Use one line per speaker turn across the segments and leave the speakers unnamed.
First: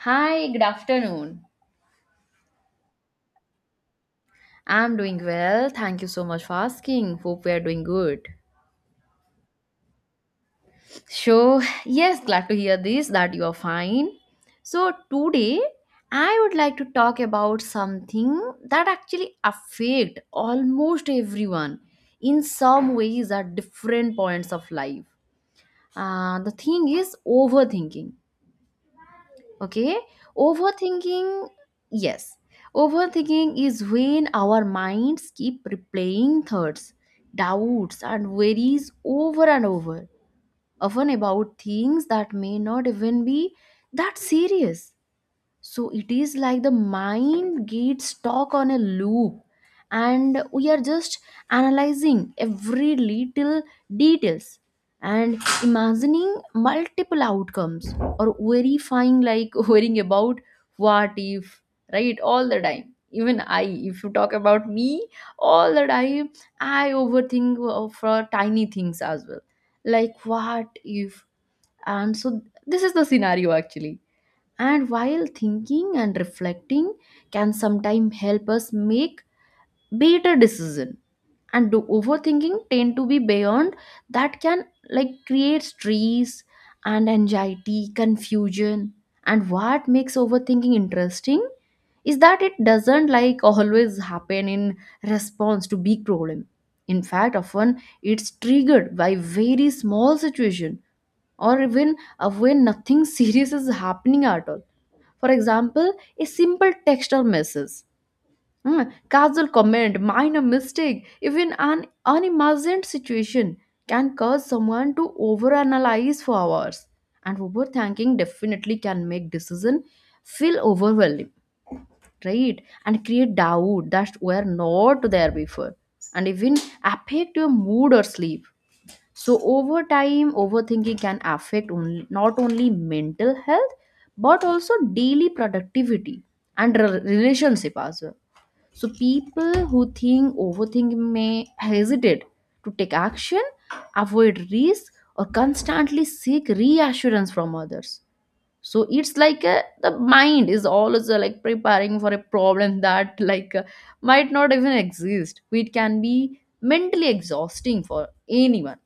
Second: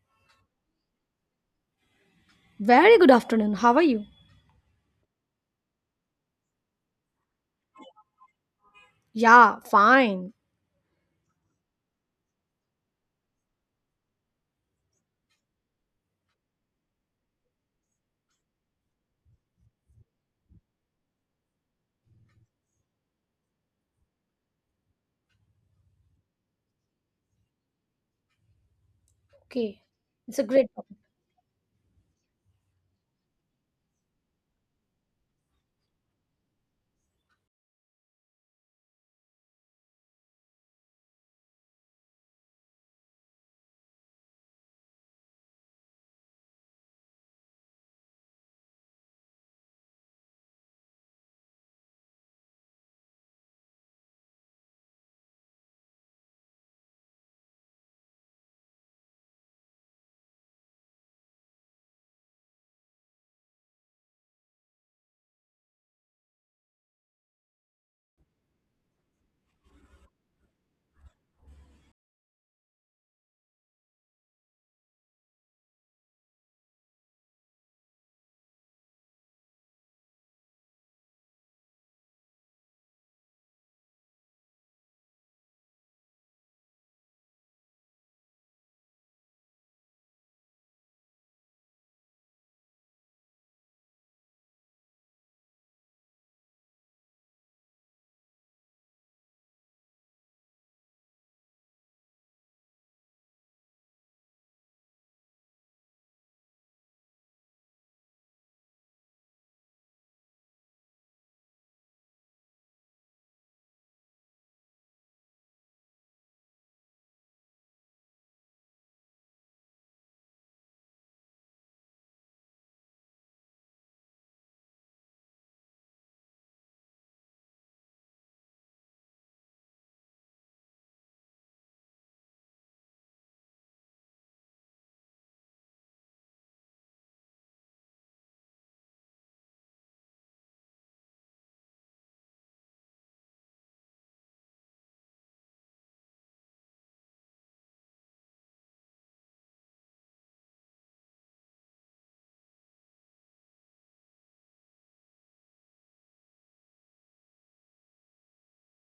Hi, good afternoon.
Very good afternoon. How are you?
I'm doing well. Thank you so much for asking. Hope we are doing good.
Yeah, fine.
So, yes, glad to hear this that you are fine. So, today I would like to talk about something that actually affect almost everyone in some ways at different points of life. The thing is overthinking.
Okay.
Okay,
It's a great topic.
overthinking, yes, overthinking is when our minds keep replaying thoughts, doubts and worries over and over, often about things that may not even be that serious. So it is like the mind gets stuck on a loop and we are just analyzing every little details and imagining multiple outcomes, or verifying like worrying about what if, right, all the time. Even I if you talk about me, all the time I overthink for tiny things as well, like what if, and so this is the scenario actually. And while thinking and reflecting can sometimes help us make better decision, and do overthinking tend to be beyond, that can like create stress and anxiety, confusion. And what makes overthinking interesting is that it doesn't like always happen in response to big problem. In fact, often it's triggered by very small situation, or even when nothing serious is happening at all. For example, a simple text or message, hmm, casual comment, minor mistake, even an unimagined situation can cause someone to overanalyze for hours. And overthinking definitely can make decision feel overwhelming, right? And create doubt that were not there before, and even affect your mood or sleep. So over time, overthinking can affect only, not only mental health but also daily productivity and relationship as well. So people who think overthinking may hesitate to take action, avoid risk, or constantly seek reassurance from others. So it's like a, the mind is always like preparing for a problem that might not even exist. It can be mentally exhausting for anyone.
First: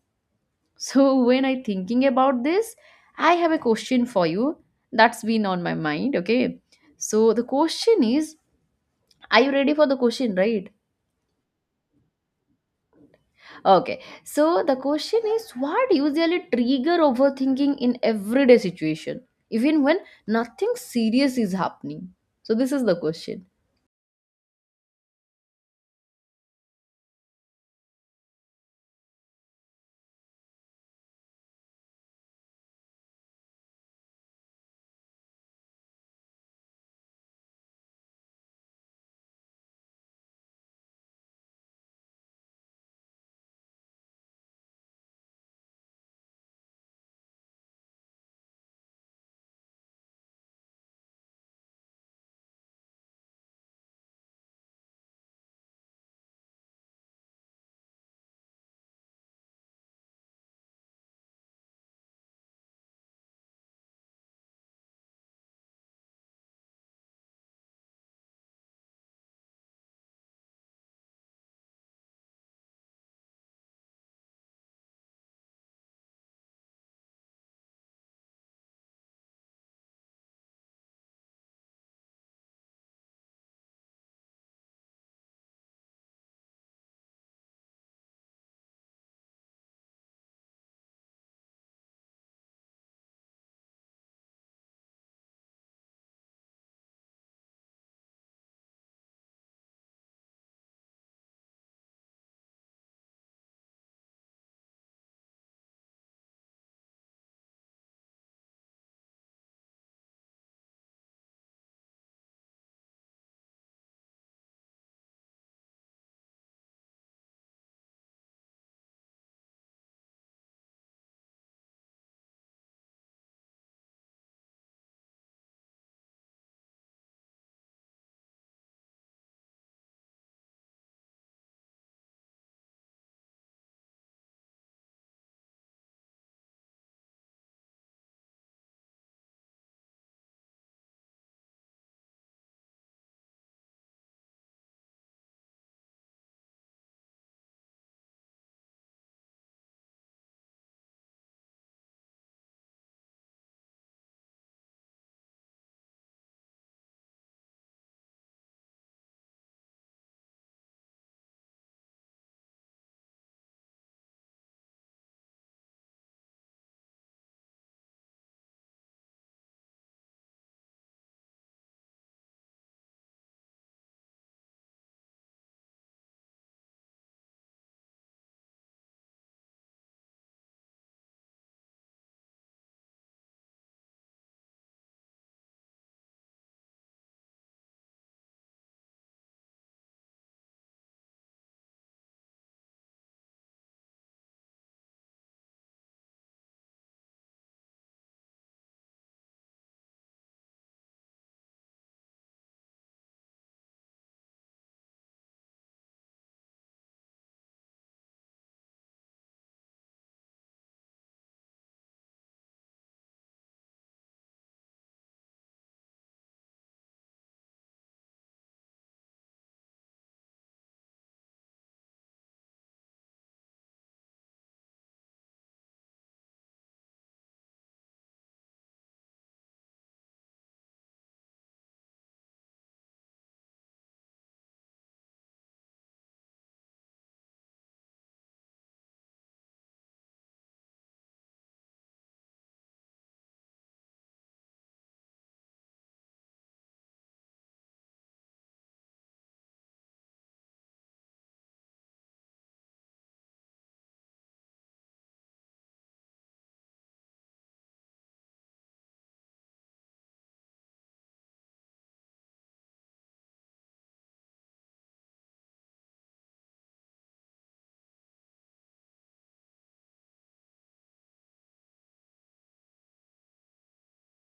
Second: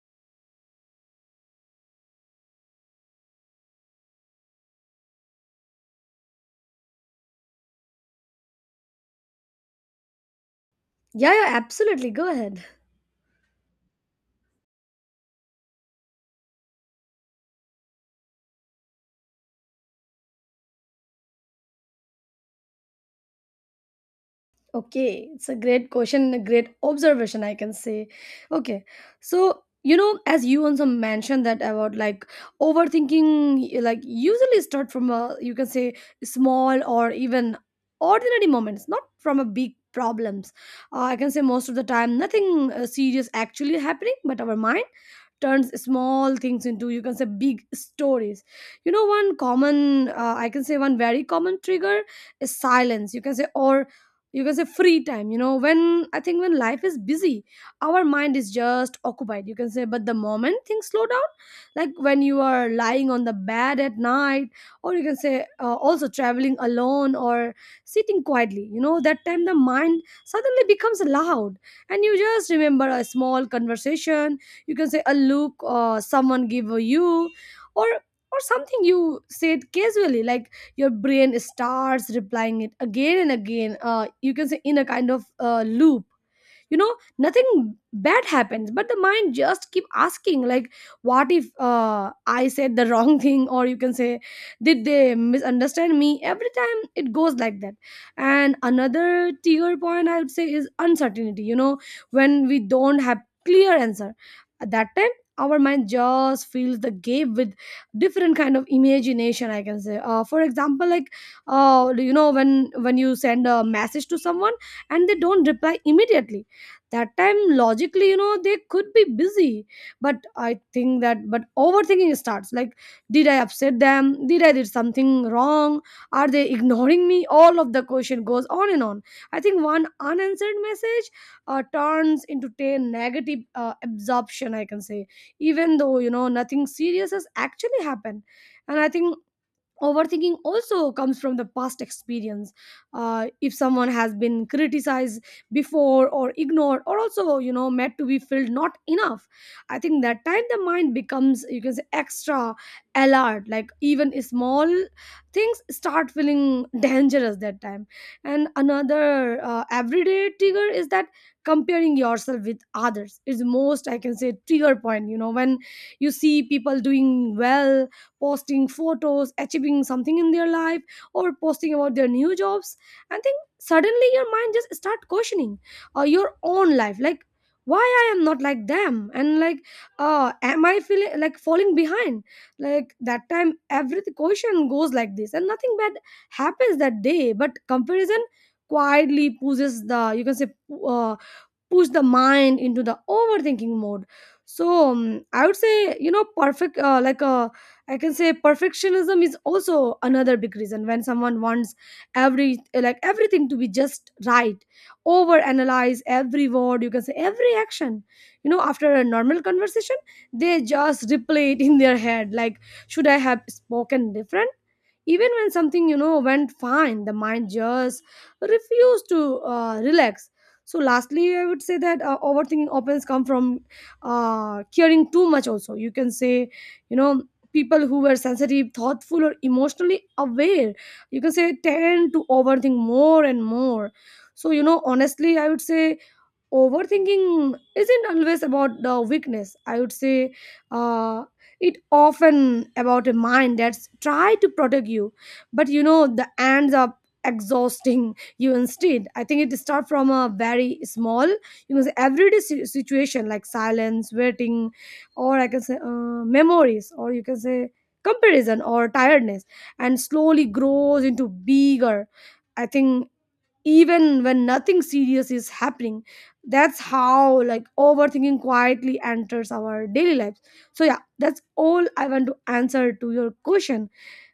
So when I thinking about this, I have a question for you that's been on my mind, okay? So the question is, are you ready for the question, right?
Yeah, yeah, absolutely. Go ahead.
Okay. So the question is, what usually trigger overthinking in everyday situation, even when nothing serious is happening? So this is the question.
Okay. It's a great question, a great observation, I can say. Okay. So, you know, as you also mentioned that about like overthinking, like usually start from a, you can say, small or even ordinary moments, not from a big problems. I can say most of the time, nothing serious actually happening, but our mind turns small things into you can say big stories. You know, one common I can say one very common trigger is silence, you can say, or you can say free time. You know, when I think when life is busy, our mind is just occupied, you can say, but the moment things slow down, like when you are lying on the bed at night, or you can say also traveling alone or sitting quietly, you know, that time the mind suddenly becomes loud and you just remember a small conversation, you can say, a look or someone give you, or or something you said casually, like your brain starts replying it again and again, you can say, in a kind of loop. You know, nothing bad happens, but the mind just keep asking like, what if I said the wrong thing, or you can say, did they misunderstand me? Every time it goes like that. And another trigger point, I would say, is uncertainty. You know, when we don't have clear answer, at that time our mind just fills the gap with different kind of imagination, I can say. For example, like you know, when you send a message to someone and they don't reply immediately, that time logically, you know, they could be busy, but I think that, but overthinking starts like, did I upset them? Did I did something wrong? Are they ignoring me? All of the question goes on and on. I think one unanswered message turns into 10 negative absorption, I can say, even though, you know, nothing serious has actually happened. And I think overthinking also comes from the past experience. Uh, if someone has been criticized before or ignored, or also, you know, made to be felt not enough, I think that time the mind becomes, you can say, extra alert, like even small things start feeling dangerous that time. And another everyday trigger is that comparing yourself with others is most, I can say, trigger point. You know, when you see people doing well, posting photos, achieving something in their life, or posting about their new jobs. And then suddenly your mind just start questioning your own life, like, why I am not like them, and like am I feeling like falling behind? Like that time, every question goes like this, and nothing bad happens that day. But comparison quietly pushes the, you can say, uh, push the mind into the overthinking mode. So I would say, you know, perfect like I can say perfectionism is also another big reason, when someone wants every, like everything to be just right, over analyze every word, you can say, every action. You know, after a normal conversation, they just replay it in their head, like, should I have spoken different? Even when something, you know, went fine, the mind just refused to relax. So lastly, I would say that overthinking often comes from caring too much, also you can say. You know, people who were sensitive, thoughtful, or emotionally aware, you can say, tend to overthink more and more. So, you know, honestly, I would say, overthinking isn't always about the weakness, I would say. Uh, it often about a mind that's try to protect you, but, you know, the ends up exhausting you. Instead, I think it start from a very small, you know, everyday situation like silence, waiting, or I can say memories, or you can say comparison, or tiredness, and slowly grows into bigger, I think, even when nothing serious is happening. That's how like overthinking quietly enters our daily lives. So yeah, that's all I want to answer to your question.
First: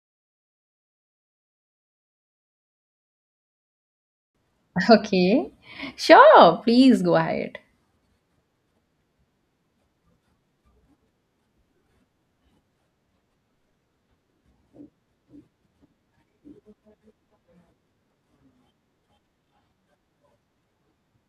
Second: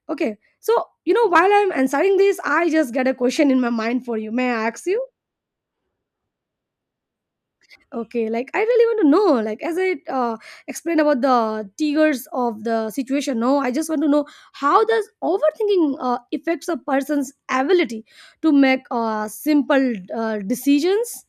Okay, so, you know, while I'm answering this, I just get a question in my mind for you. May I ask you?
Okay. Sure, please go ahead.
Okay, like I really want to know, like as I explained about the triggers of the situation, no, I just want to know, how does overthinking affects a person's ability to make simple decisions?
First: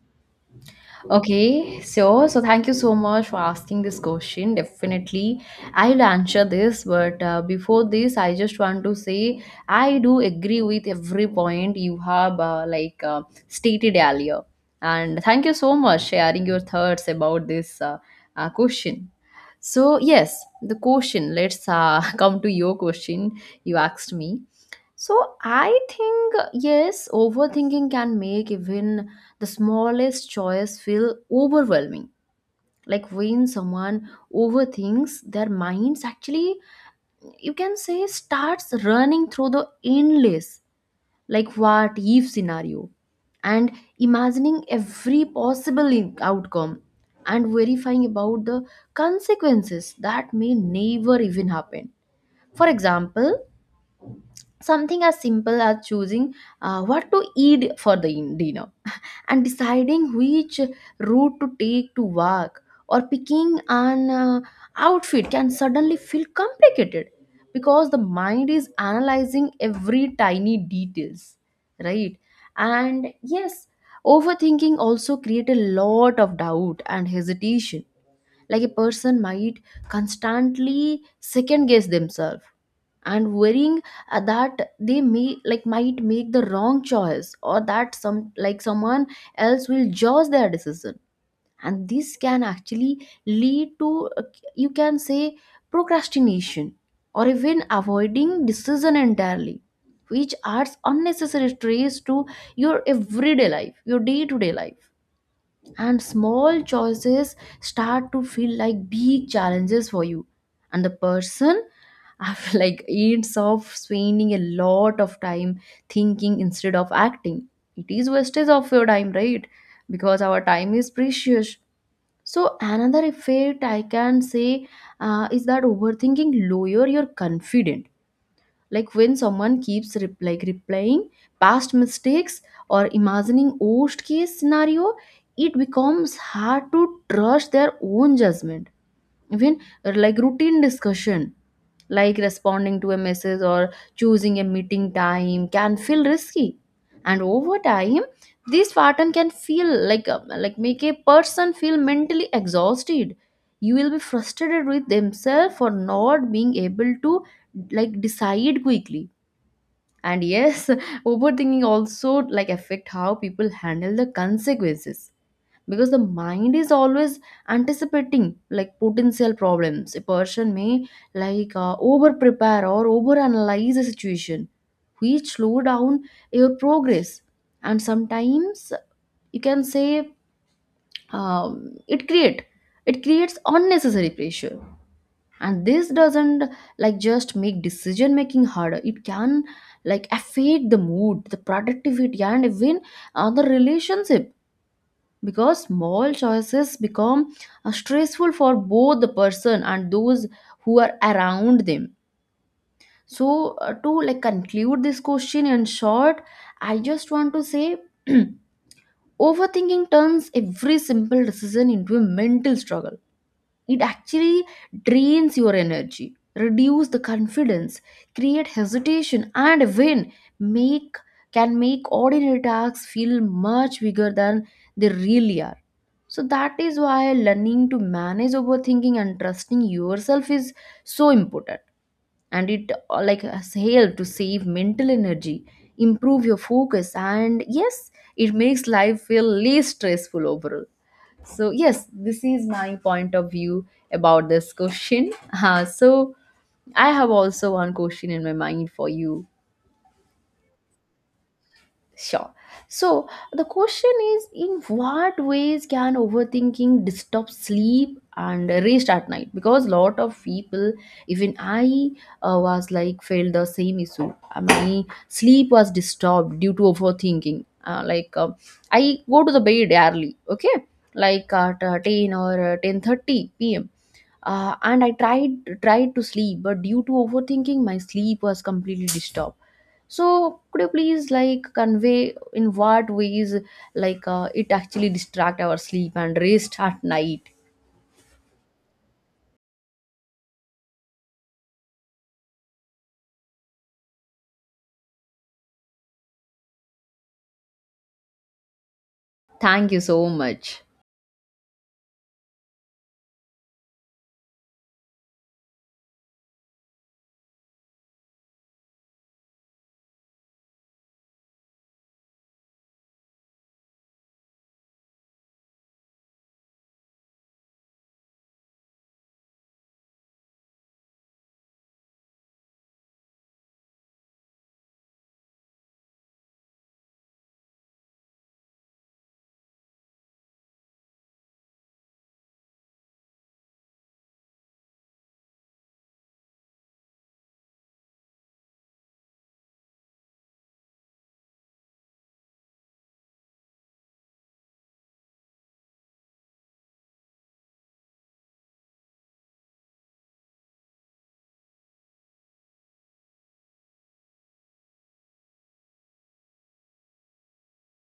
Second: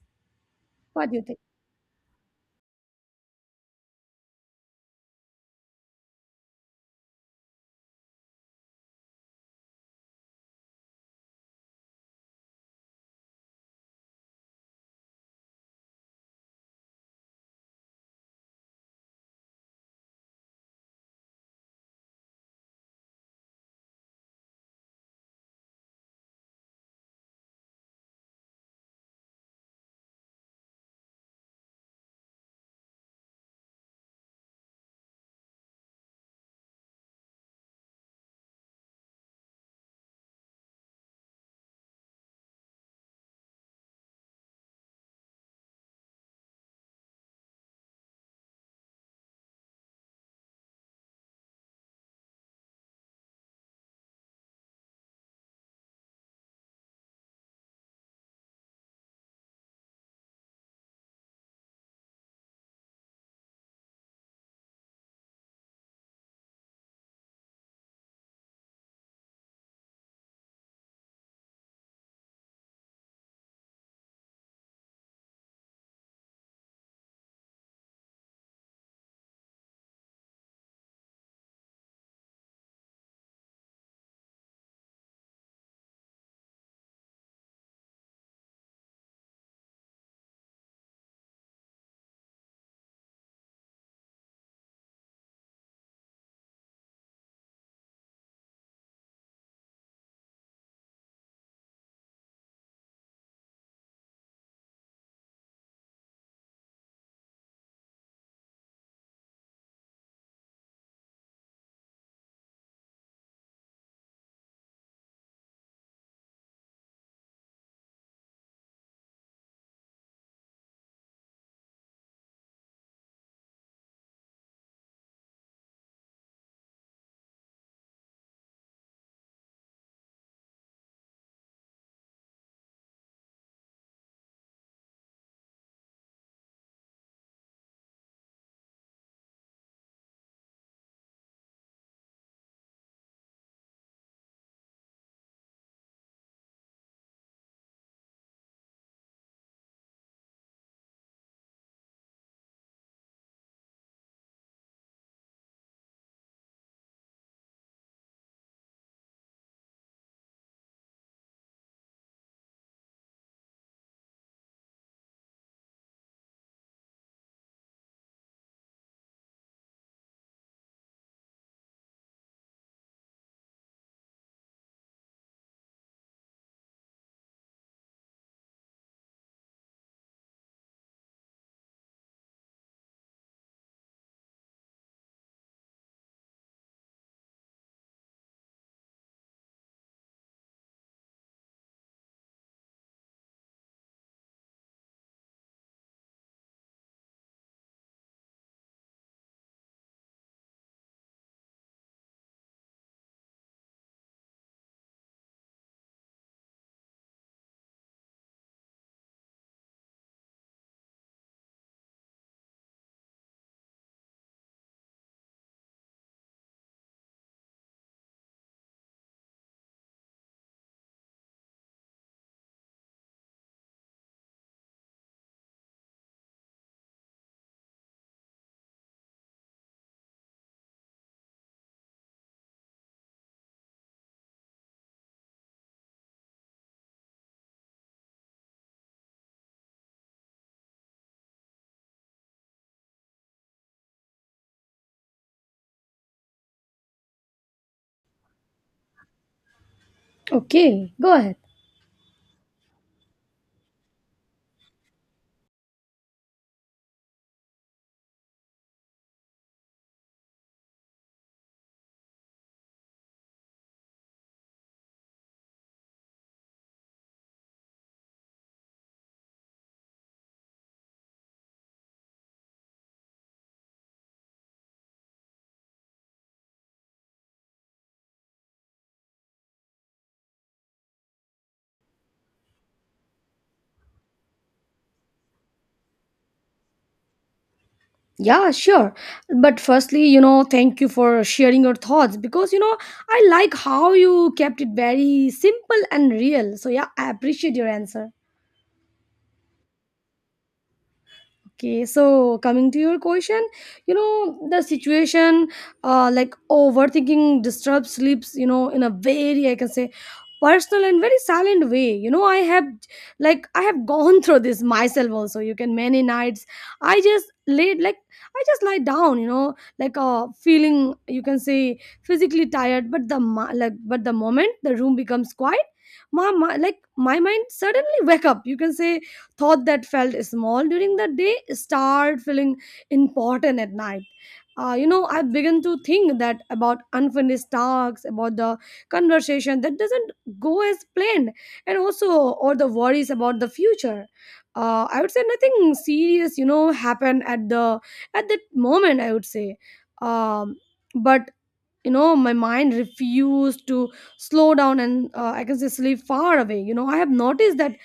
What do you think?
Okay, so thank you so much for asking this question. Definitely, I'll answer this. But before this, I just want to say I do agree with every point you have stated earlier, and thank you so much sharing your thoughts about this question. So yes, the question. Let's come to your question. You asked me. So I think yes, overthinking can make even the smallest choice feel overwhelming, like when someone overthinks, their minds actually, you can say, starts running through the endless like what if scenario, and imagining every possible outcome, and verifying about the consequences that may never even happen. For example, something as simple as choosing what to eat for the dinner, and deciding which route to take to work, or picking an outfit can suddenly feel complicated because the mind is analyzing every tiny details, right? And yes, overthinking also create a lot of doubt and hesitation. Like a person might constantly second guess themselves and worrying that they may like might make the wrong choice, or that someone else will judge their decision. And this can actually lead to, you can say, procrastination, or even avoiding decision entirely, which adds unnecessary stress to your everyday life, your day to day life. And small choices start to feel like big challenges for you, and the person after like ends up spending a lot of time thinking instead of acting. It is wastage of your time, right? Because our time is precious. So another effect I can say is that overthinking lower your confidence. Like when someone keeps replaying past mistakes or imagining worst case scenario, it becomes hard to trust their own judgment. Even like routine discussion, like responding to a message or choosing a meeting time, can feel risky. And over time, this pattern can feel like make a person feel mentally exhausted. You will be frustrated with themselves for not being able to like decide quickly. And yes, overthinking also like affect how people handle the consequences, because the mind is always anticipating like potential problems. A person may over prepare or over analyze a situation, which slow down your progress. And sometimes, you can say, um, it create it creates unnecessary pressure. And this doesn't like just make decision making harder. It can like affect the mood, the productivity, and even the relationship, because small choices become stressful for both the person and those who are around them. So to like conclude this question in short, I just want to say overthinking turns every simple decision into a mental struggle. It actually drains your energy, reduce the confidence, create hesitation, and when make can make ordinary tasks feel much bigger than they really are. So that is why learning to manage overthinking and trusting yourself is so important. And it like has helped to save mental energy, improve your focus, and yes, it makes life feel less stressful overall. So, yes, this is my point of view about this question. Uh, so, I have also one question in my mind for you.
Okay, go ahead.
Sure. So the question is, in what ways can overthinking disturb sleep and rest at night? Because a lot of people, even I was like felt the same issue. My sleep was disturbed due to overthinking. I go to the bed early, okay? Like at 10 or 10:30 p.m. And I tried to sleep, but due to overthinking, my sleep was completely disturbed. So could you please like convey in what ways it actually distract our sleep and rest at night?
Yeah, sure. But firstly, you know, thank you for sharing your thoughts because, you know, I like how you kept it very simple and real. So, yeah, I appreciate your answer.
Thank you so much.
Okay, so coming to your question, you know, the situation like overthinking disturbs sleeps, you know, in a very, I can say, personal and very silent way. You know, I have like, I have gone through this myself also. You can, many nights, I just laid like, I just lie down, you know, like feeling, you can say, physically tired, but the, like, but the moment the room becomes quiet, my my mind suddenly wake up, you can say, thought that felt small during the day start feeling important at night. You know, I began to think that about unfinished tasks, about the conversation that doesn't go as planned, and also, or the worries about the future. I would say nothing serious, you know, happened at the at that moment, I would say. um, but, you know, my mind refused to slow down, and I can say sleep far away. You know, I have noticed that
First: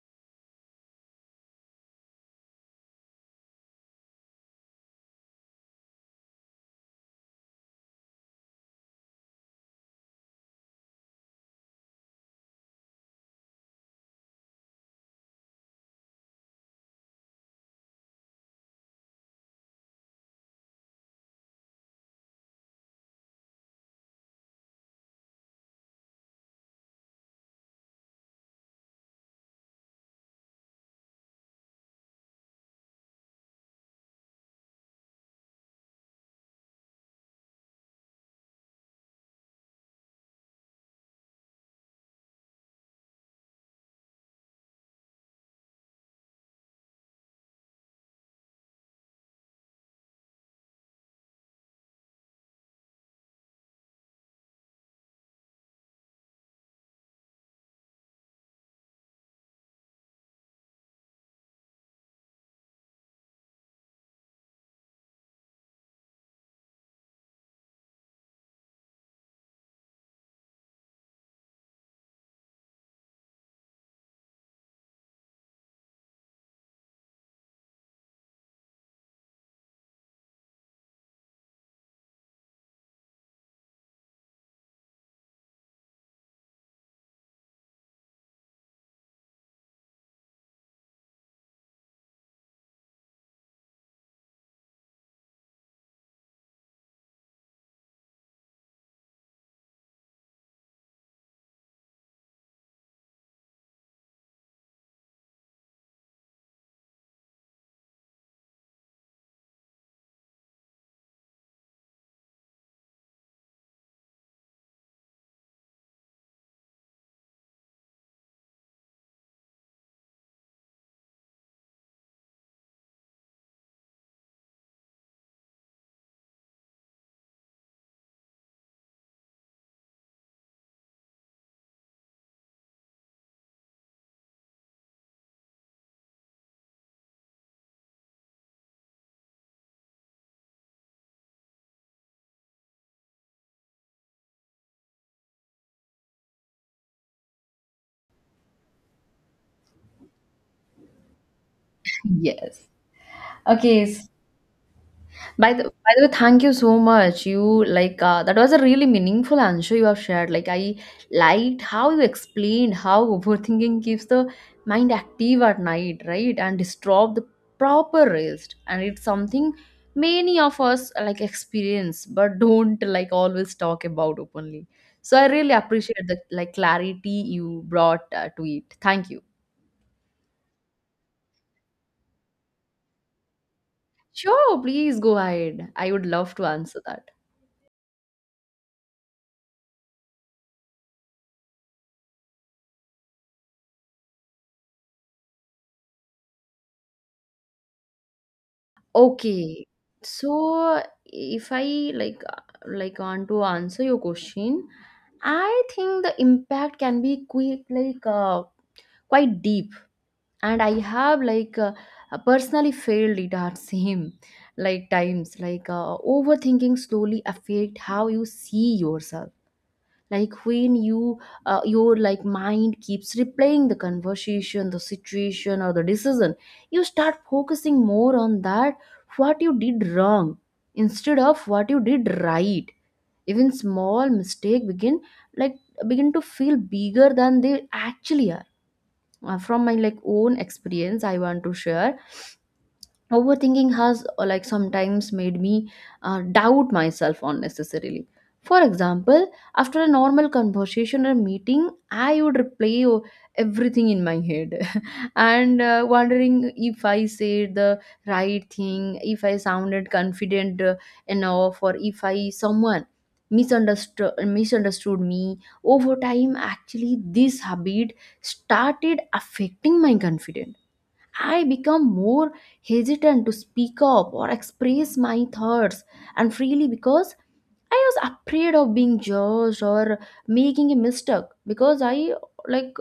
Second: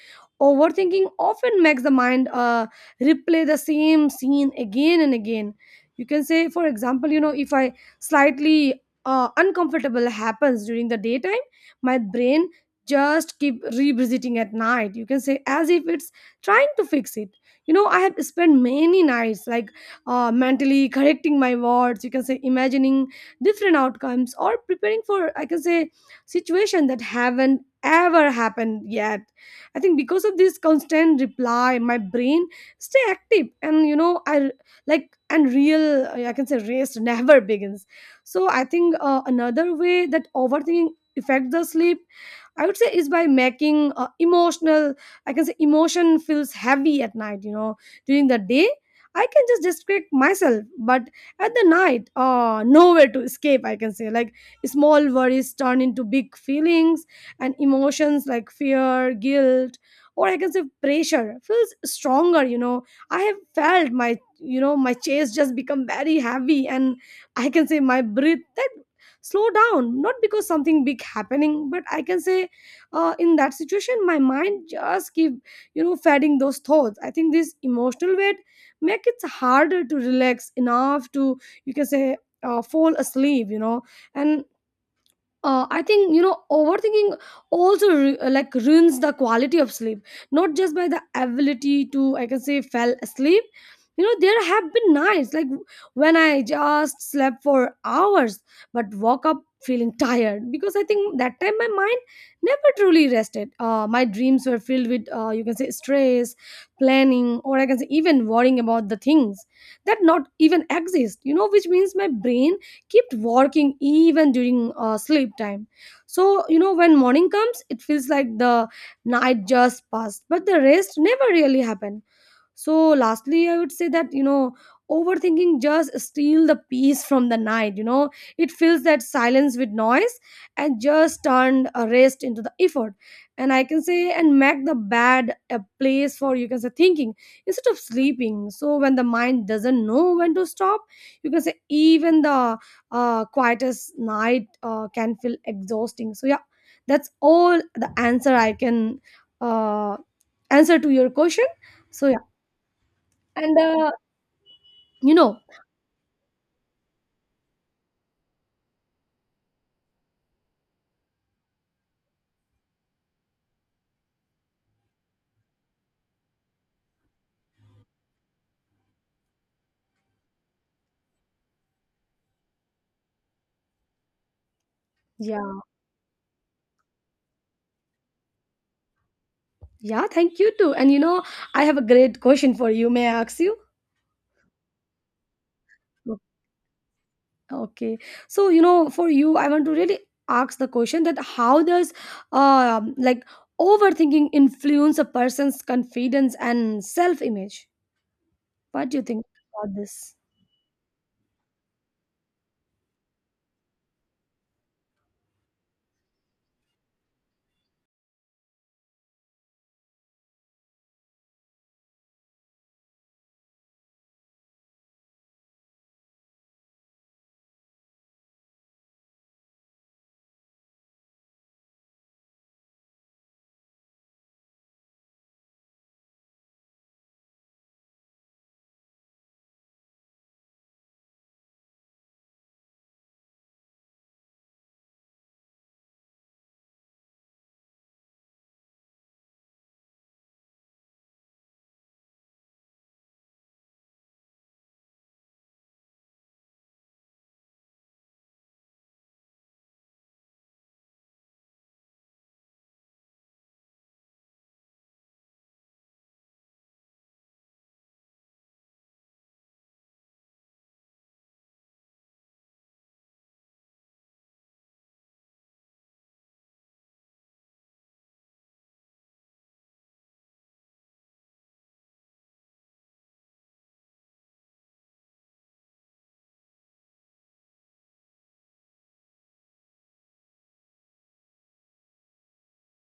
overthinking often makes the mind replay the same scene again and again, you can say. For example, you know, if I slightly uncomfortable happens during the daytime, my brain just keep revisiting at night, you can say, as if it's trying to fix it. You know, I have spent many nights like mentally correcting my words, you can say, imagining different outcomes, or preparing for, I can say, situation that haven't ever happened yet. I think because of this constant reply, my brain stay active, and you know I like, and real I can say race never begins. So I think another way that overthinking affects the sleep, I would say, is by making emotional, I can say emotion feels heavy at night. You know, during the day I can just distract myself, but at the night, nowhere to escape, I can say. Like small worries turn into big feelings, and emotions like fear, guilt, or I can say pressure feels stronger, you know. I have felt my, you know, my chest just become very heavy, and I can say my breath that slow down, not because something big happening, but I can say in that situation my mind just keep, you know, fading those thoughts. I think this emotional weight make it harder to relax enough to, you can say, fall asleep, you know. And I think, you know, overthinking also like ruins the quality of sleep, not just by the ability to, I can say, fell asleep. You know, there have been nights like when I just slept for hours but woke up feeling tired because I think that time my mind never truly rested. My dreams were filled with you can say stress, planning, or I can say even worrying about the things that not even exist. You know, which means my brain kept working even during sleep time. So, you know, when morning comes, it feels like the night just passed, but the rest never really happened. So lastly, I would say that, you know, overthinking just steal the peace from the night. You know, it fills that silence with noise, and just turned a rest into the effort, and I can say, and make the bed a place for, you can say, thinking instead of sleeping. So when the mind doesn't know when to stop, you can say, even the quietest night can feel exhausting. So yeah, that's all the answer I can uh, answer to your question. So yeah,
Yes.
and
Okay.
you know,
By the way, thank you so much. You that was a really meaningful answer you have shared. Like I liked how you explained how overthinking keeps the mind active at night, right, and disturb the proper rest. And it's something many of us like experience, but don't like always talk about openly. So I
yeah,
really appreciate the like clarity you brought to it. Thank you.
yeah, thank you too. And you know, I have a great question for you. May I ask you?
Sure, please go ahead. I would
O-
love to answer that.
Okay. So, you know, for you, I want to really ask the question that how does like overthinking influence a person's confidence and self-image? What do you think
Okay.
about this?
So if I want to answer your question, I think the impact can be quick like quite deep. And I have personally failed it at same like times, overthinking slowly affect how you see yourself. Like when you your like mind keeps replaying the conversation, the situation or the decision, you start focusing more on that what you did wrong instead of what you did right. Even small mistake like begin to feel bigger than they actually are. From my like own experience I want to share, overthinking has like sometimes made me doubt myself unnecessarily. For example, after a normal conversation or meeting, I would replay everything in my head and wondering if I said the right thing, if I sounded confident enough, or if I someone misunderstood me. Over time, actually this habit started affecting my confidence. I become more hesitant to speak up or express my thoughts and freely, because I was afraid of being judged or making a mistake, because I like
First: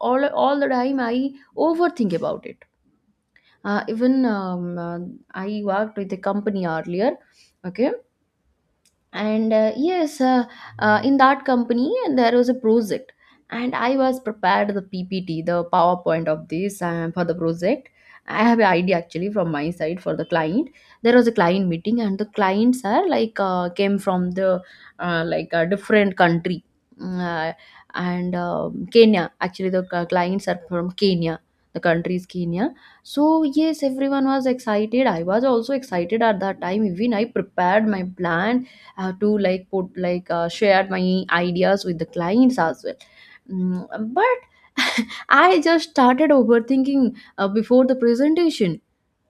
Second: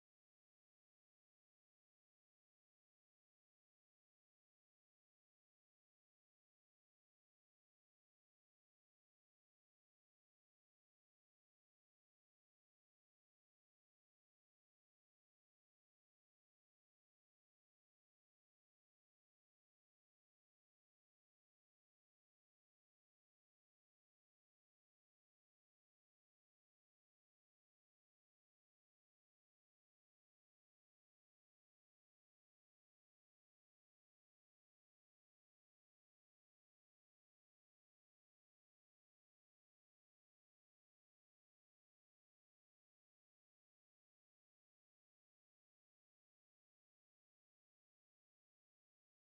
all the time I overthink about it. Even I worked with a company earlier, okay, and in that company there was a project, and I was prepared the PPT, the PowerPoint of this for the project. I have an idea actually from my side for the client. There was a client meeting, and the clients are came from the a different country. Mm, and Kenya, actually the clients are from Kenya, the country is Kenya. So yes, everyone was excited, I was also excited at that time, even I prepared my plan. I have to like put like shared my ideas with the clients as well. Mm, but I just started overthinking before the presentation.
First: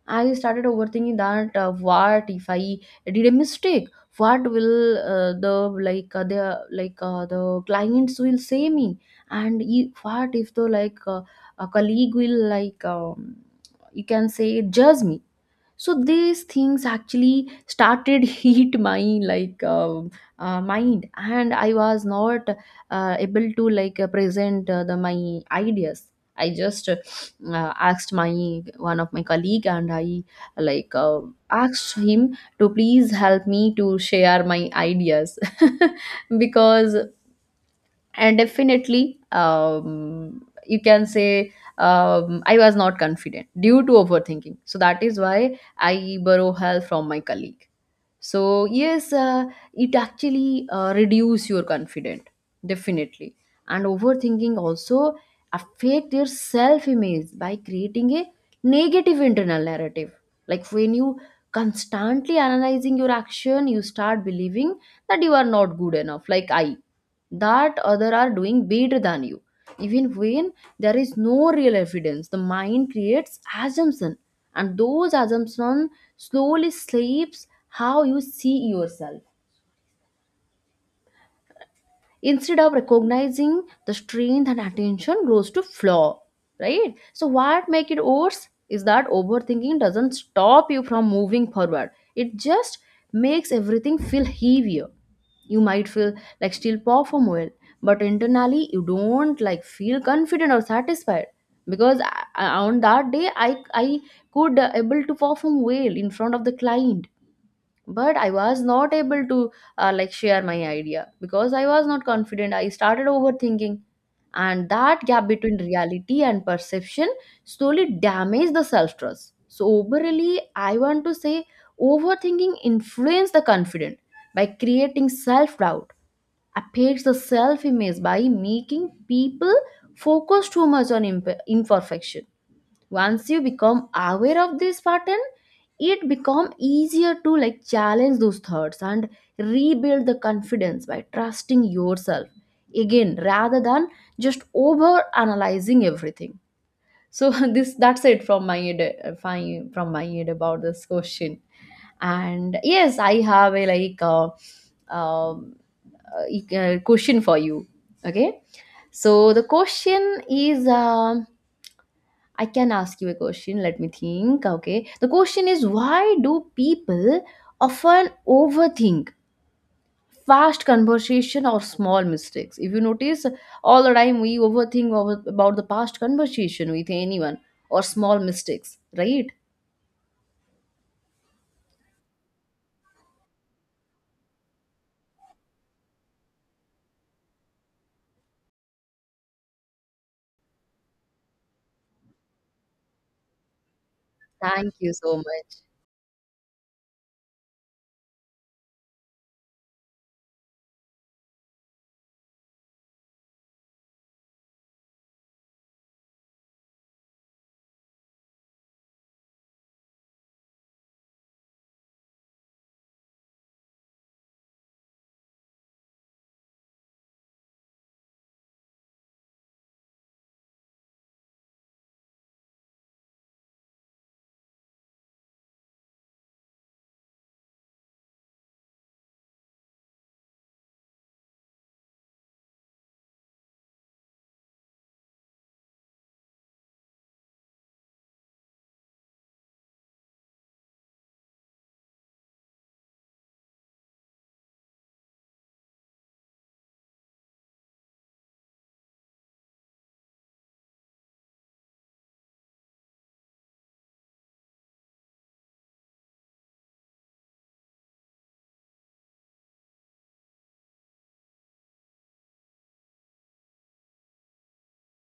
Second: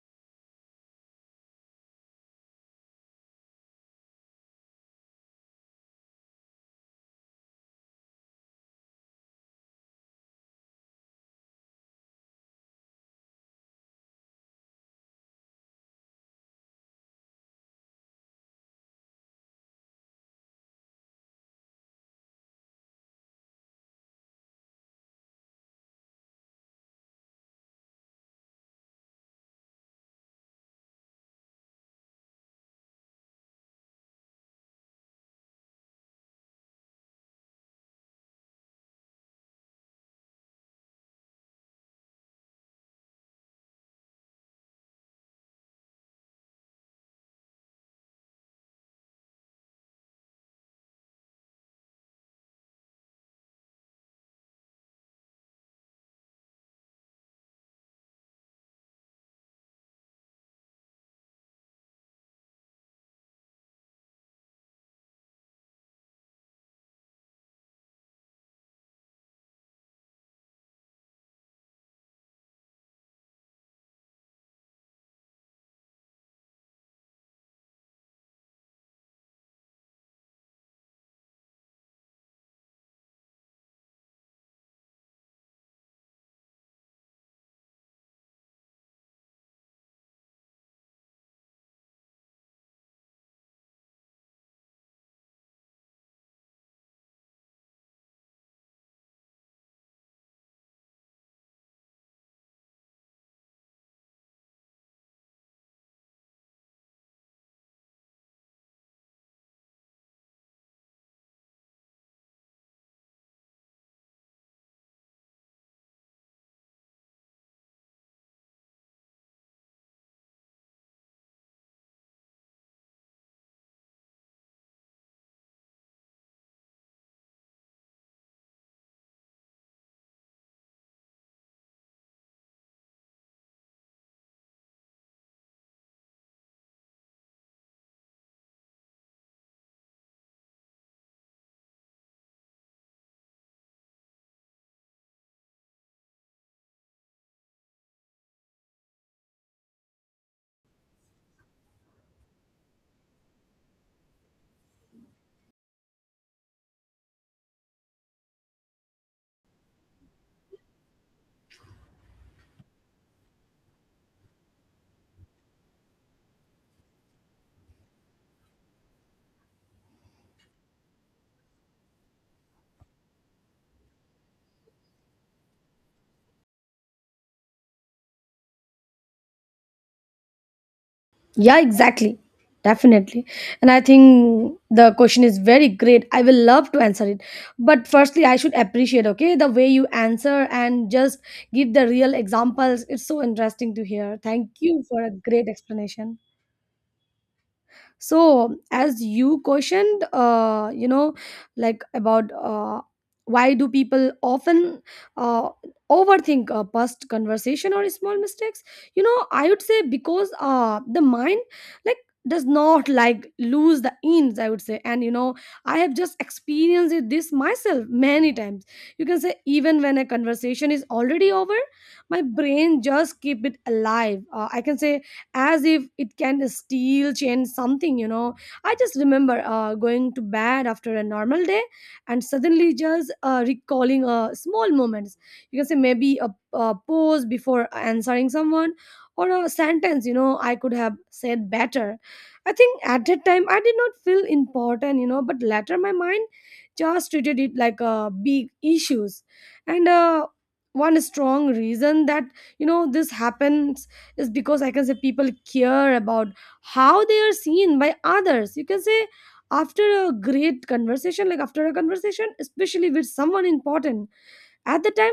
I started overthinking that what if I did a mistake? What will the clients will say me? And if, what if the like a colleague will you can say judge me? So these things actually started hit my like um mind, and I was not able to present the my ideas. I just asked my one of my colleague, and I like uh, asked him to please help me to share my ideas because and definitely, you can say, I was not confident due to overthinking, so that is why I borrow help from my colleague. So yes, it actually reduce your confidence, definitely, and overthinking also affect your self image by creating a negative internal narrative. Like when you constantly analyzing your action, you start believing that you are not good enough, like I that other are doing better than you, even when there is no real evidence. The mind creates assumption, and those assumptions slowly shapes how you see yourself. Instead of recognizing the strength and attention goes to flaw, right? So what make it worse is that overthinking doesn't stop you from moving forward. It just makes everything feel heavier. You might feel like still perform well, but internally you don't like feel confident or satisfied. Because on that day, I could able to perform well in front of the client, but I was not able to like share my idea, because I was not confident. I started overthinking, and that gap between reality and perception slowly damaged the self trust. So overly, I want to say overthinking influences the confident by creating self doubt, affects the self image by making people focus too much on imperfection. Once you become aware of this pattern, it become easier to like challenge those thoughts and rebuild the confidence by trusting yourself, again, rather than just over analyzing everything. So this that's it from my end, from my end about this question. And yes, I have a um, question for you. Okay. So the question is, I can ask you a question. Let me think. Okay. The question is, why do people often overthink fast conversation or small mistakes? If you notice, all the time we overthink over, about the past conversation with anyone or small mistakes, right?
Yeah, exactly. Definitely. And I think the question is very great. I will love to answer it. But firstly, I should appreciate, okay, the way you answer and just give the real examples. It's so interesting to hear. Thank
Thank
you
you
for a
so
great
much.
explanation. So as you questioned, you know like about why do people often uh, overthink past conversation or small mistakes? You know, I would say because the mind, like, does not like lose the ends, I would say. And you know, I have just experienced it this myself many times. You can say even when a conversation is already over, my brain just keep it alive, I can say, as if it can steal change something, you know. I just remember going to bed after a normal day and suddenly just recalling small moments. You can say maybe a pause before answering someone, or a sentence, you know, I could have said better. I think at that time I did not feel important, you know, but later my mind just treated it like a big issues. And one strong reason that, you know, this happened is because, I can say, people care about how they are seen by others. You can say after a great conversation, like after a conversation, especially with someone important, at the time,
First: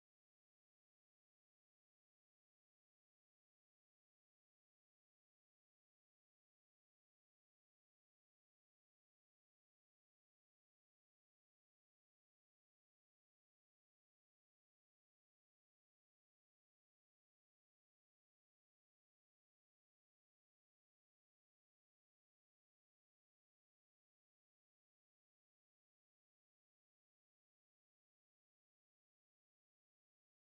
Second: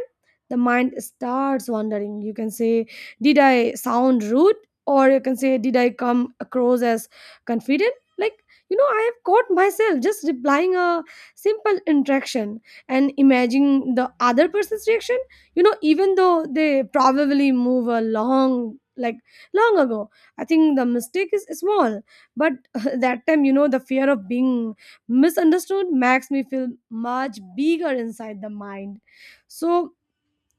the mind starts wondering. You can say, did I sound rude? Or you can say, did I come across as confident? Like, you know, I have caught myself just replying a simple interaction and imagining the other person's reaction, you know, even though they probably move a long, like, long ago. I think the mistake is small, but that time, you know, the fear of being misunderstood makes me feel much bigger inside the mind. So,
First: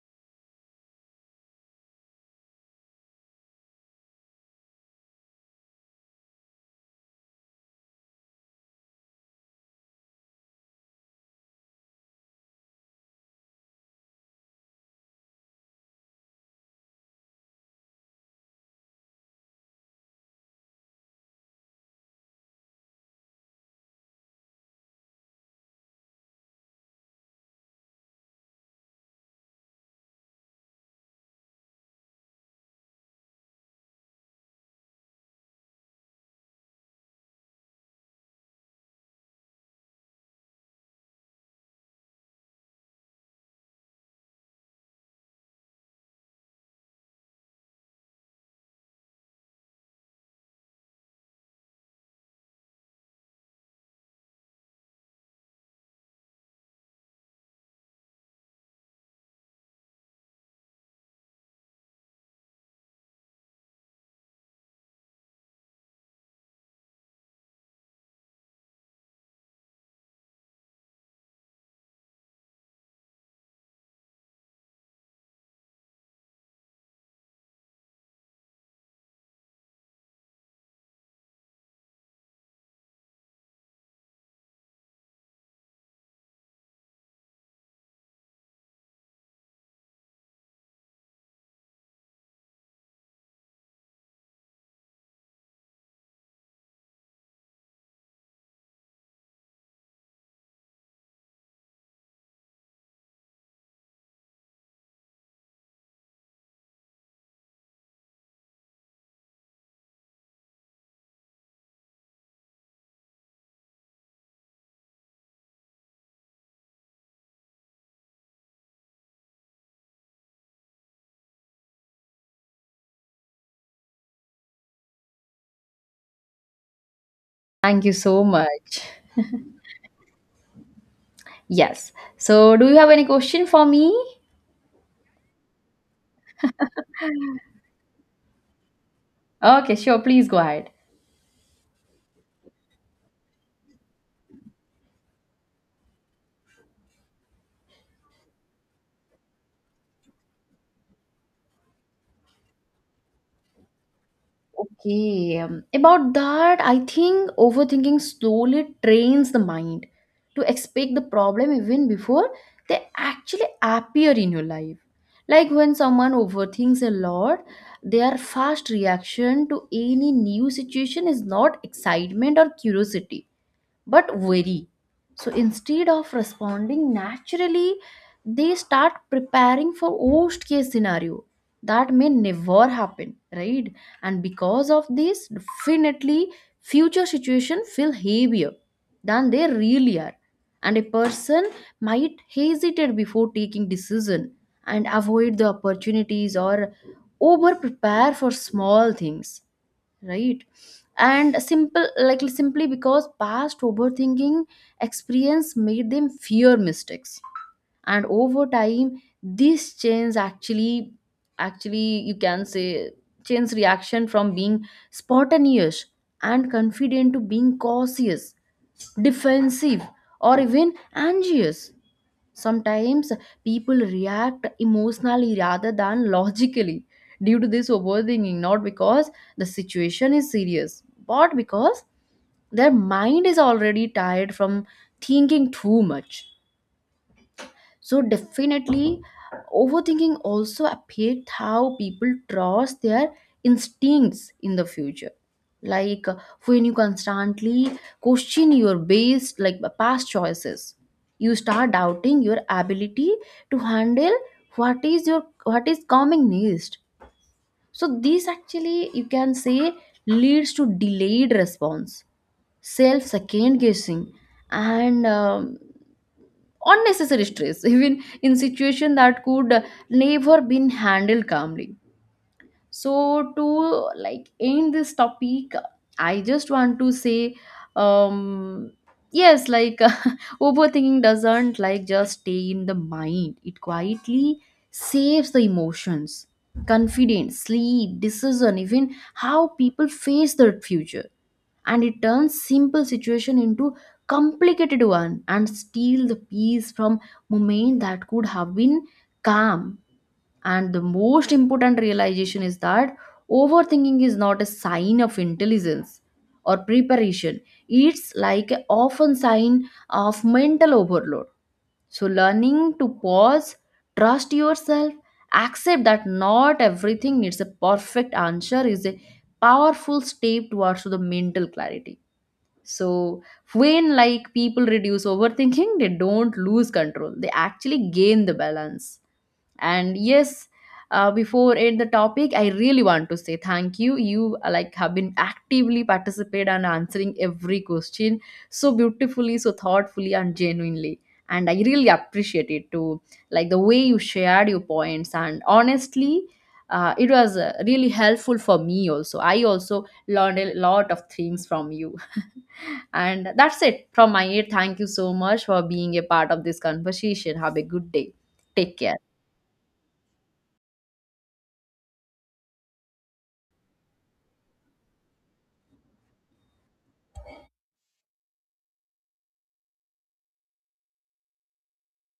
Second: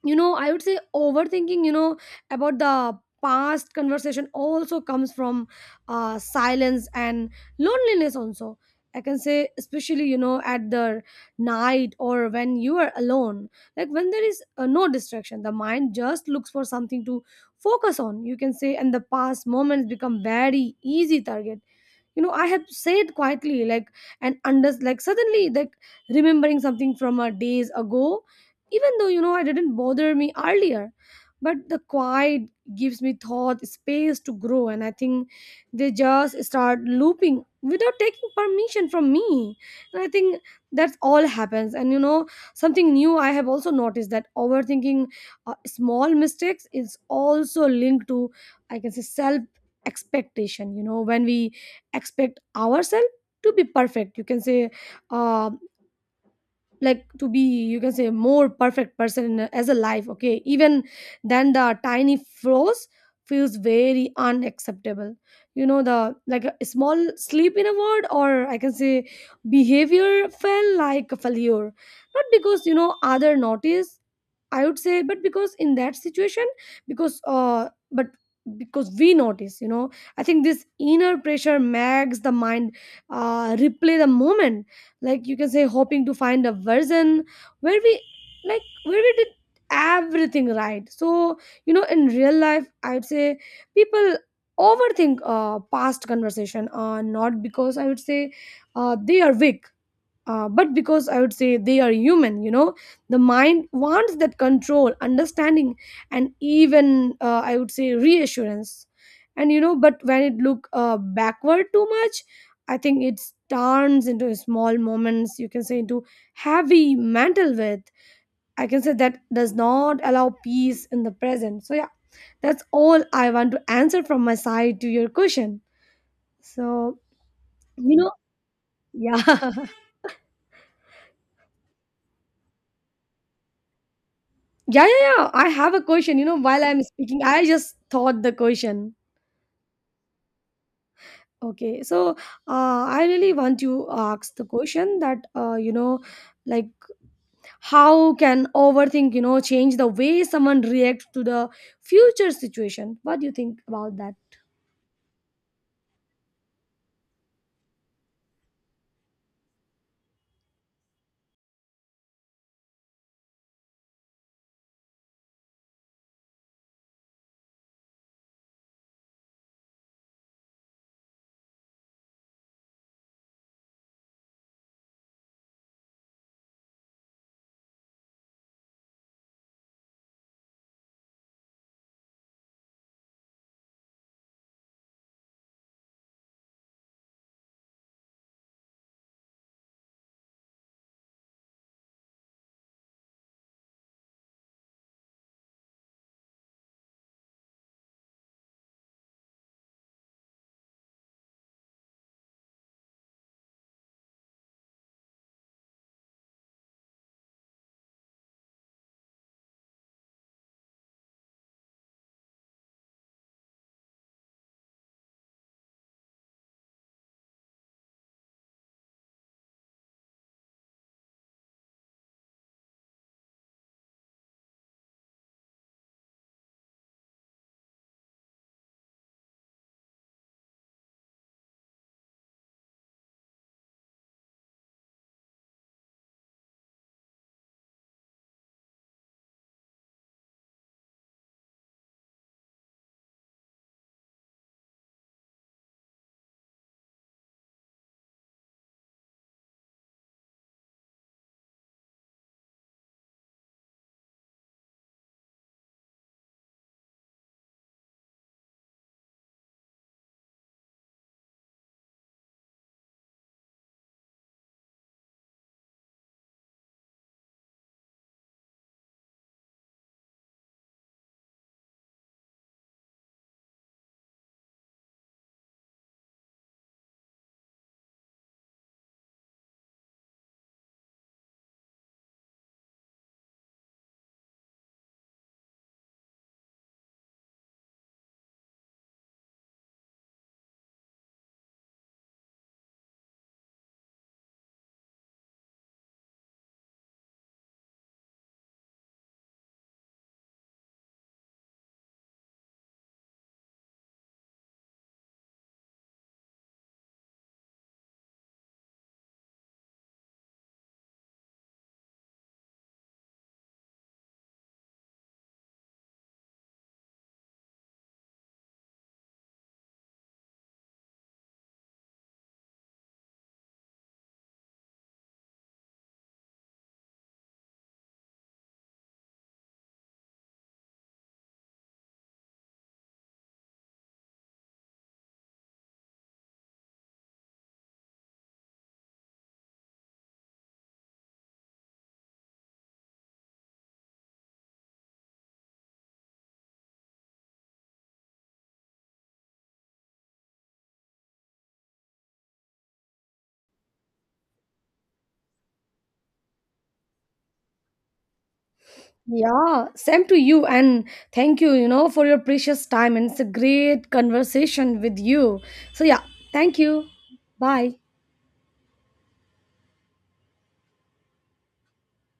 you know, I would say overthinking, you know, about the past conversation also comes from silence and loneliness also, I can say. Especially, you know, at the night or when you are alone, like when there is no distraction, the mind just looks for something to focus on, you can say, and the past moments become very easy target. You know, I have said quietly, like, and under, like, suddenly, like, remembering something from a days ago, even though, you know, I didn't bother me earlier. But the quiet gives me thought space to grow, and I think they just start looping without taking permission from me. And I think that's all happens. And you know, something new I have also noticed that overthinking small mistakes is also linked to, I can say, self expectation. You know, when we expect ourselves to be perfect, you can say, um like to be, you can say, more perfect person in as a life, okay, even then the tiny flaws feels very unacceptable. You know, the, like, a small sleep in a word, or I can say behavior, felt like a failure, not because, you know, other notice, I would say, but because in that situation, because but because we notice, you know, I think this inner pressure makes the mind replay the moment, like, you can say, hoping to find a version where we, like, where we did everything right. So you know, in real life, I would say people overthink past conversation, not because, I would say, they are weak, but because, I would say, they are human. You know, the mind wants that control, understanding, and even, I would say, reassurance. And you know, but when it look backward too much, I think it turns into small moments. You can say into heavy mental weight, I can say, that does not allow peace in the present. So yeah, that's all I want to answer from my side to your question. So
Thank you
you know,
so much.
yeah.
Yes. So, do you have any question for me?
Yeah, yeah, yeah. I have a question. You know, while I'm speaking, I just thought the question.
Okay, sure. Please go ahead.
Okay, so I really want to ask the question that, you know, like, how can overthink, you know, change the way someone reacts to the future situation? What do you think about that?
Okay, about that, I think overthinking slowly trains the mind to expect the problem even before they actually appear in your life. Like when someone overthinks a lot, their fast reaction to any new situation is not excitement or curiosity, but very. So instead of responding naturally, they start preparing for worst case scenario that may never happen, right? And because of this, definitely, future situation feel heavier than they really are. And a person might hesitate before taking decision and avoid the opportunities or over prepare for small things, right? And simple like simply because past overthinking experience made them fear mistakes, and over time this change actually, you can say, change reaction from being spontaneous and confident to being cautious, defensive, or even anxious. Sometimes people react emotionally rather than logically due to this overthinking, not because the situation is serious, but because their mind is already tired from thinking too much. So definitely, overthinking also affect how people trust their instincts in the future. Like uh, when you constantly question your base, past choices, you start doubting your ability to handle what is coming next. So this, actually, you can say, leads to delayed response, self second guessing, and unnecessary stress even in situation that could never been handled calmly. So to like end this topic, I just want to say, um yes, like overthinking doesn't like just stay in the mind. It quietly saves the emotions, confidence, sleep, decision, even how people face their future, and it turns simple situation into complicated one and steal the peace from moment that could have been calm. And the most important realization is that overthinking is not a sign of intelligence or preparation. It's like a often sign of mental overload. So learning to pause, trust yourself, accept that not everything needs a perfect answer is a powerful step towards the mental clarity. So, when like people reduce overthinking, they don't lose control. They actually gain the balance. And yes, before end the topic, I really want to say thank you. You like have been actively participate and answering every question so beautifully, so thoughtfully, and genuinely, and I really appreciate it too, like the way you shared your points, and honestly, it was really helpful for me. Also, I also learned a lot of things from you. And that's it from my end. Thank you so much for being a part of this conversation. Have a good day. Take care.
Yeah, same to you, and thank you, you know, for your precious time. And it's a great conversation with you. So yeah, thank you. Bye.